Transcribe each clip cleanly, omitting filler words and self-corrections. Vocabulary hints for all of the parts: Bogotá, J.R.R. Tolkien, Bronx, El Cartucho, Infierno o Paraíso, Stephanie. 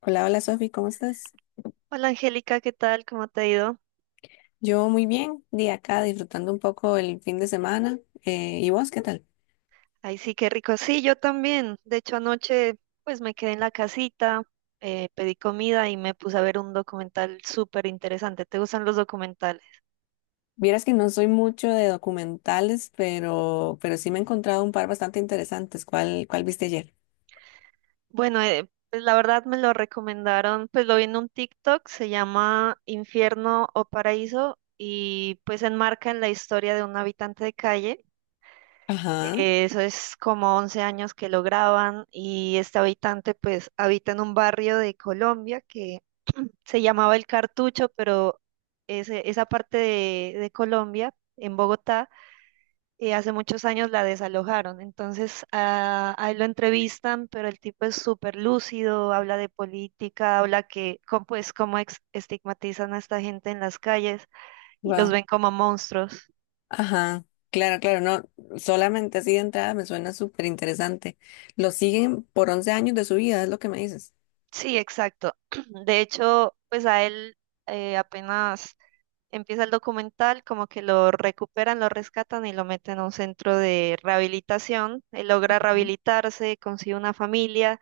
Hola, hola Sofi, ¿cómo estás? Hola Angélica, ¿qué tal? ¿Cómo te ha ido? Yo muy bien, de acá disfrutando un poco el fin de semana. ¿Y vos qué tal? Ay, sí, qué rico. Sí, yo también. De hecho, anoche pues me quedé en la casita, pedí comida y me puse a ver un documental súper interesante. ¿Te gustan los documentales? Vieras que no soy mucho de documentales, pero sí me he encontrado un par bastante interesantes. ¿Cuál viste ayer? Bueno, pues la verdad me lo recomendaron, pues lo vi en un TikTok, se llama Infierno o Paraíso y pues enmarca en la historia de un habitante de calle. Ajá, Eso es como 11 años que lo graban y este habitante pues habita en un barrio de Colombia que se llamaba El Cartucho, pero esa parte de Colombia, en Bogotá, hace muchos años la desalojaron. Entonces a él lo entrevistan, pero el tipo es súper lúcido, habla de política, habla que, cómo, pues, cómo estigmatizan a esta gente en las calles y los wow. ven como monstruos. Ajá, claro, claro, no, solamente así de entrada me suena súper interesante. Lo siguen por 11 años de su vida, es lo que me dices. Sí, exacto. De hecho, pues a él apenas empieza el documental, como que lo recuperan, lo rescatan y lo meten a un centro de rehabilitación. Él logra Ujú. rehabilitarse, consigue una familia.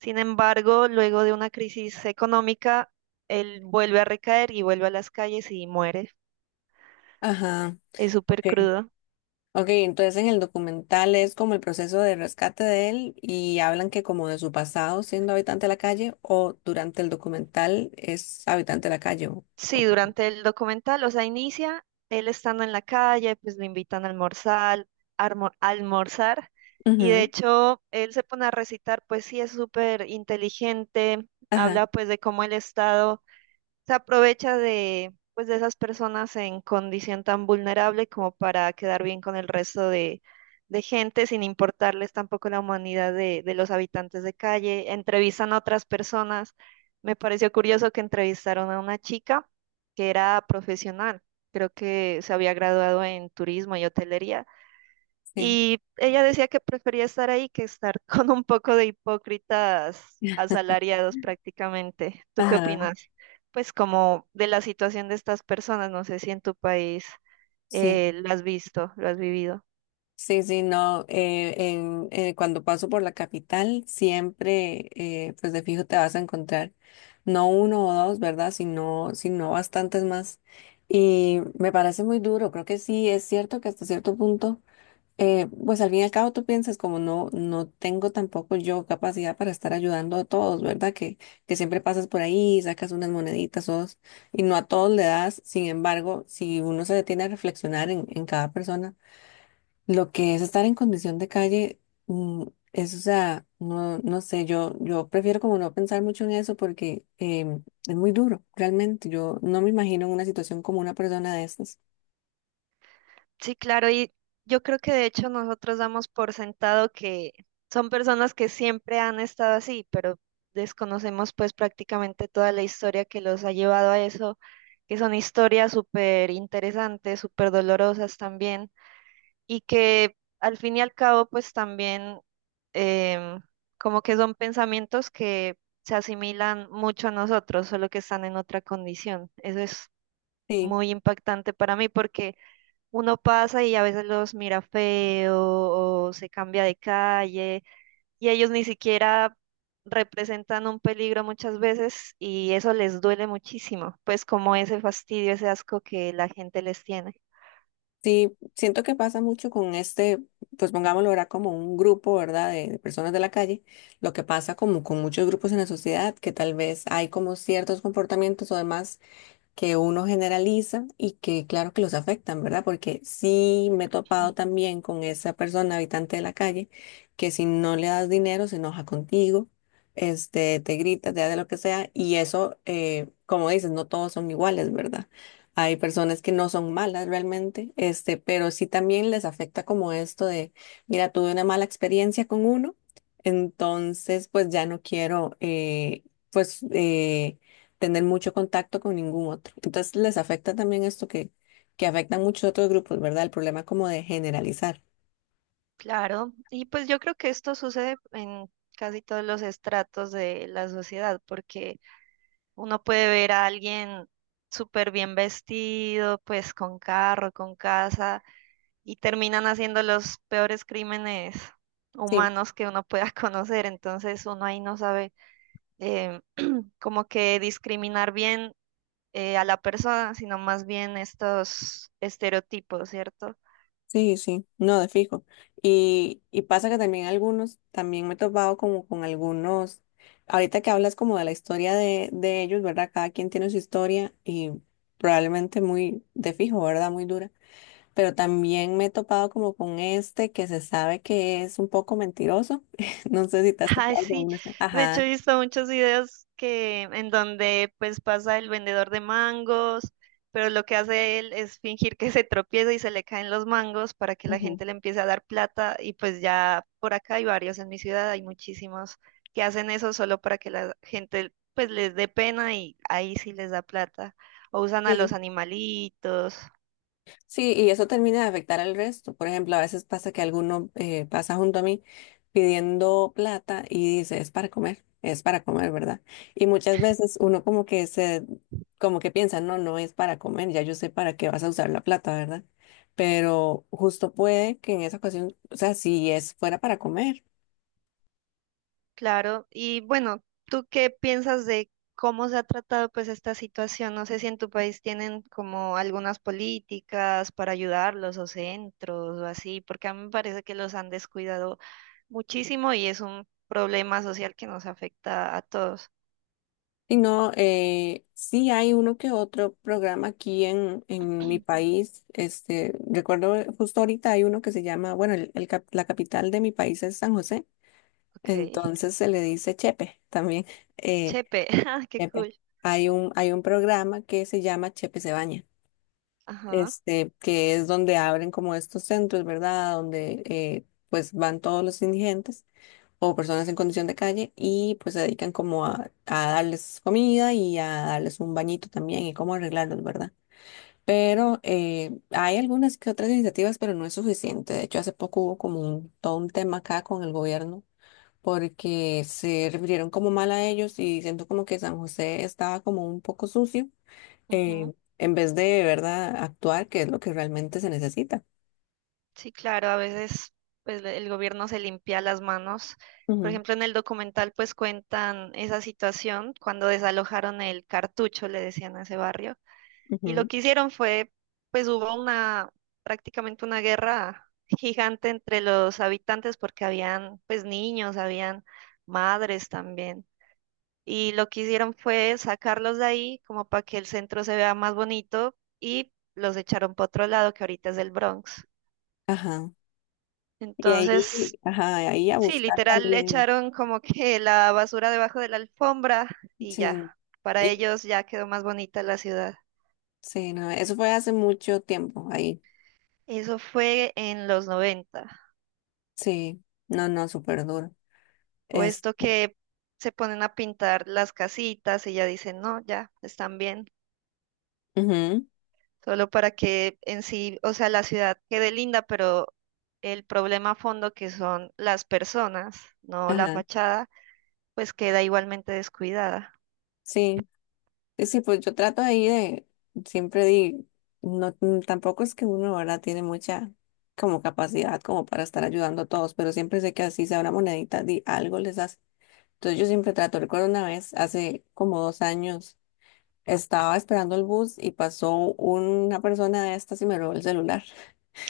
Sin embargo, luego de una crisis económica, él vuelve a recaer y vuelve a las calles y muere. Ajá, Es súper ok. crudo. Ok, entonces en el documental es como el proceso de rescate de él y hablan que como de su pasado siendo habitante de la calle o durante el documental es habitante de la calle. O Sí, cómo. durante el documental, o sea, inicia él estando en la calle, pues lo invitan a almorzar, almorzar, y de Ujú, hecho él se pone a recitar, pues sí es súper inteligente, ajá, habla pues de cómo el Estado se aprovecha de, pues, de esas personas en condición tan vulnerable como para quedar bien con el resto de gente, sin importarles tampoco la humanidad de los habitantes de calle. Entrevistan a otras personas. Me pareció curioso que entrevistaron a una chica que era profesional, creo que se había graduado en turismo y hotelería, sí. y ella decía que prefería estar ahí que estar con un poco de hipócritas asalariados prácticamente. ¿Tú qué Ajá, opinas? Pues como de la situación de estas personas, no sé si en tu país sí. Lo has visto, lo has vivido. Sí, sí, no. Cuando paso por la capital siempre, pues de fijo te vas a encontrar no uno o dos, ¿verdad? Sino bastantes más. Y me parece muy duro. Creo que sí, es cierto que hasta cierto punto. Pues al fin y al cabo tú piensas como no, no tengo tampoco yo capacidad para estar ayudando a todos, ¿verdad? Que siempre pasas por ahí, sacas unas moneditas o dos, y no a todos le das. Sin embargo, si uno se detiene a reflexionar en cada persona, lo que es estar en condición de calle, mm, es, o sea, no, no sé, yo prefiero como no pensar mucho en eso porque es muy duro, realmente. Yo no me imagino en una situación como una persona de estas. Sí, claro, y yo creo que de hecho nosotros damos por sentado que son personas que siempre han estado así, pero desconocemos pues prácticamente toda la historia que los ha llevado a eso, que son historias súper interesantes, súper dolorosas también. Y que al fin y al cabo pues también em, como que son pensamientos que se asimilan mucho a nosotros, solo que están en otra condición. Eso es Sí. muy impactante para mí porque uno pasa y a veces los mira feo o se cambia de calle y ellos ni siquiera representan un peligro muchas veces y eso les duele muchísimo, pues como ese fastidio, ese asco que la gente les tiene. Sí, siento que pasa mucho con este, pues pongámoslo ahora como un grupo, ¿verdad? De personas de la calle, lo que pasa como con muchos grupos en la sociedad, que tal vez hay como ciertos comportamientos o demás que uno generaliza y que claro que los afectan, ¿verdad? Porque sí me he topado también con esa persona, habitante de la calle, que si no le das dinero se enoja contigo, este, te grita, te hace lo que sea, y eso, como dices, no todos son iguales, ¿verdad? Hay personas que no son malas realmente, este, pero sí también les afecta como esto de, mira, tuve una mala experiencia con uno, entonces pues ya no quiero, pues, tener mucho contacto con ningún otro. Entonces les afecta también esto que afecta a muchos otros grupos, ¿verdad? El problema como de generalizar. Claro, y pues yo creo que esto sucede en casi todos los estratos de la sociedad, porque uno puede ver a alguien súper bien vestido, pues con carro, con casa, y terminan haciendo los peores crímenes Sí, humanos que uno pueda conocer, entonces uno ahí no sabe eh, como que discriminar bien a la persona, sino más bien estos estereotipos, ¿cierto? sí, sí, no, de fijo. Y pasa que también algunos, también me he topado como con algunos, ahorita que hablas como de la historia de ellos, ¿verdad? Cada quien tiene su historia y probablemente muy de fijo, ¿verdad? Muy dura. Pero también me he topado como con este que se sabe que es un poco mentiroso. No sé si te has Ay, topado con sí. uno. De hecho, he Ajá. visto muchos videos que en donde pues pasa el vendedor de mangos, pero lo que hace él es fingir que se tropieza y se le caen los mangos para que la Ujú. gente le empiece a dar plata y pues ya por acá hay varios en mi ciudad, hay muchísimos que hacen eso solo para que la gente pues les dé pena y ahí sí les da plata. O usan a los Sí. animalitos. Sí, y eso termina de afectar al resto. Por ejemplo, a veces pasa que alguno pasa junto a mí pidiendo plata y dice, es para comer, ¿verdad? Y muchas veces uno como como que piensa, no, no es para comer, ya yo sé para qué vas a usar la plata, ¿verdad? Pero justo puede que en esa ocasión, o sea, si es fuera para comer. Claro, y bueno, ¿tú qué piensas de cómo se ha tratado pues esta situación? No sé si en tu país tienen como algunas políticas para ayudarlos o centros o así, porque a mí me parece que los han descuidado muchísimo y es un problema social que nos afecta a todos. Y no, sí hay uno que otro programa aquí en mi país. Este, recuerdo justo ahorita hay uno que se llama, bueno, la capital de mi país es San José, Ok, entonces se le dice Chepe también. eh, chepe, ah, qué Chepe. cool. Hay un programa que se llama Chepe se baña, Ajá. este, que es donde abren como estos centros, ¿verdad? Donde pues van todos los indigentes o personas en condición de calle y pues se dedican como a darles comida y a darles un bañito también y cómo arreglarlos, ¿verdad? Pero hay algunas que otras iniciativas, pero no es suficiente. De hecho, hace poco hubo como un, todo un tema acá con el gobierno porque se refirieron como mal a ellos y siento como que San José estaba como un poco sucio, Ujú. eh, en vez de, ¿verdad?, actuar, que es lo que realmente se necesita. Sí, claro, a veces pues el gobierno se limpia las manos. Por Ujú, ejemplo, en el documental pues cuentan esa situación cuando desalojaron el Cartucho, le decían a ese barrio, y lo ujú. que hicieron fue pues hubo una prácticamente una guerra gigante entre los habitantes porque habían pues niños, habían madres también. Y lo que hicieron fue sacarlos de ahí como para que el centro se vea más bonito y los echaron para otro lado que ahorita es el Bronx. Ajá. Y Entonces, ahí, ajá, ahí a sí, buscar literal le también. echaron como que la basura debajo de la alfombra y ya, Sí. para Y, ellos ya quedó más bonita la ciudad. sí, no, eso fue hace mucho tiempo ahí. Eso fue en los 90. Sí, no, no, súper duro. O Es, esto que se ponen a pintar las casitas y ya dicen, no, ya, están bien, ujú, solo para que en sí, o sea, la ciudad quede linda, pero el problema a fondo que son las personas, no la ajá, fachada, pues queda igualmente descuidada. sí. Sí, sí, pues yo trato ahí de, siempre di, no, tampoco es que uno, ahora tiene mucha como capacidad como para estar ayudando a todos, pero siempre sé que así sea una monedita, di, algo les hace. Entonces yo siempre trato, recuerdo una vez, hace como 2 años, estaba esperando el bus y pasó una persona de estas y me robó el celular.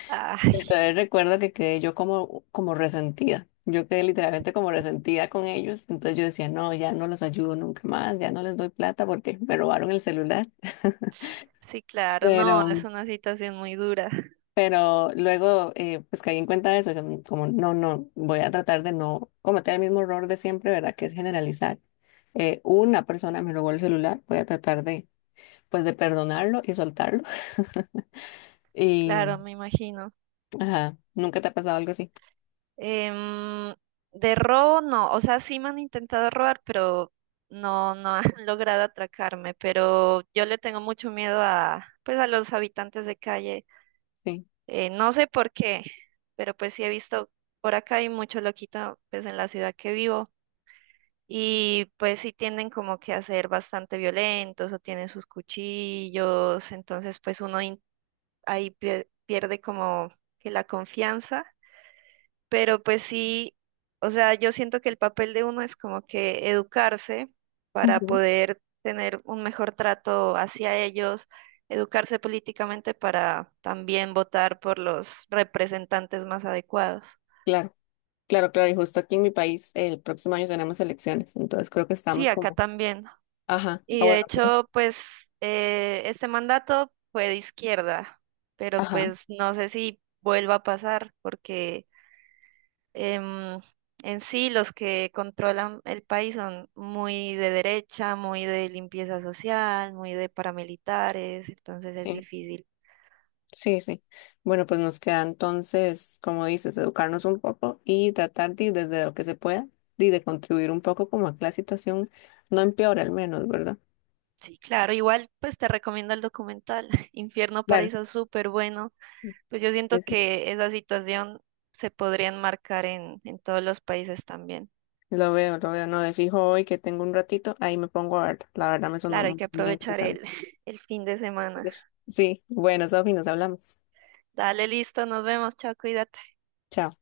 Ay, Entonces recuerdo que quedé yo como, como resentida. Yo quedé literalmente como resentida con ellos. Entonces yo decía, no, ya no los ayudo nunca más, ya no les doy plata porque me robaron el celular. sí, claro, no, Pero, es una situación muy dura. pero luego pues caí en cuenta de eso, que como no, no, voy a tratar de no cometer el mismo error de siempre, ¿verdad? Que es generalizar. Una persona me robó el celular, voy a tratar de, pues, de perdonarlo y soltarlo. Y, Claro, me imagino. ajá, ¿nunca te ha pasado algo así? Em, de robo, no. O sea, sí me han intentado robar, pero no, no han logrado atracarme. Pero yo le tengo mucho miedo a, pues, a los habitantes de calle. Sí. No sé por qué, pero pues sí he visto, por acá hay mucho loquito, pues, en la ciudad que vivo. Y pues sí tienden como que a ser bastante violentos o tienen sus cuchillos. Entonces, pues ahí pierde como que la confianza. Pero pues sí, o sea, yo siento que el papel de uno es como que educarse para Ujú. poder tener un mejor trato hacia ellos, educarse políticamente para también votar por los representantes más adecuados. Claro. Claro, claro, y justo aquí en mi país el próximo año tenemos elecciones, entonces creo que Sí, estamos acá como, también. ajá, ah, Y de bueno, ok, hecho, pues este mandato fue de izquierda, pero ajá, pues no sé si vuelva a pasar porque em, en sí, los que controlan el país son muy de derecha, muy de limpieza social, muy de paramilitares, entonces es sí, difícil. sí, sí. Bueno, pues nos queda entonces, como dices, educarnos un poco y tratar de, desde lo que se pueda, de contribuir un poco como a que la situación no empeore al menos, ¿verdad? Sí, claro, igual pues te recomiendo el documental Infierno Claro, Paraíso, súper bueno. Pues yo siento sí, sí. que esa situación se podría enmarcar en todos los países también. Lo veo, no, de fijo hoy que tengo un ratito, ahí me pongo a ver, la verdad me Claro, hay sonó que muy aprovechar el, interesante. el fin de semana. Pues, sí, bueno, Sofi, nos hablamos. Dale, listo, nos vemos, chao, cuídate. Chao.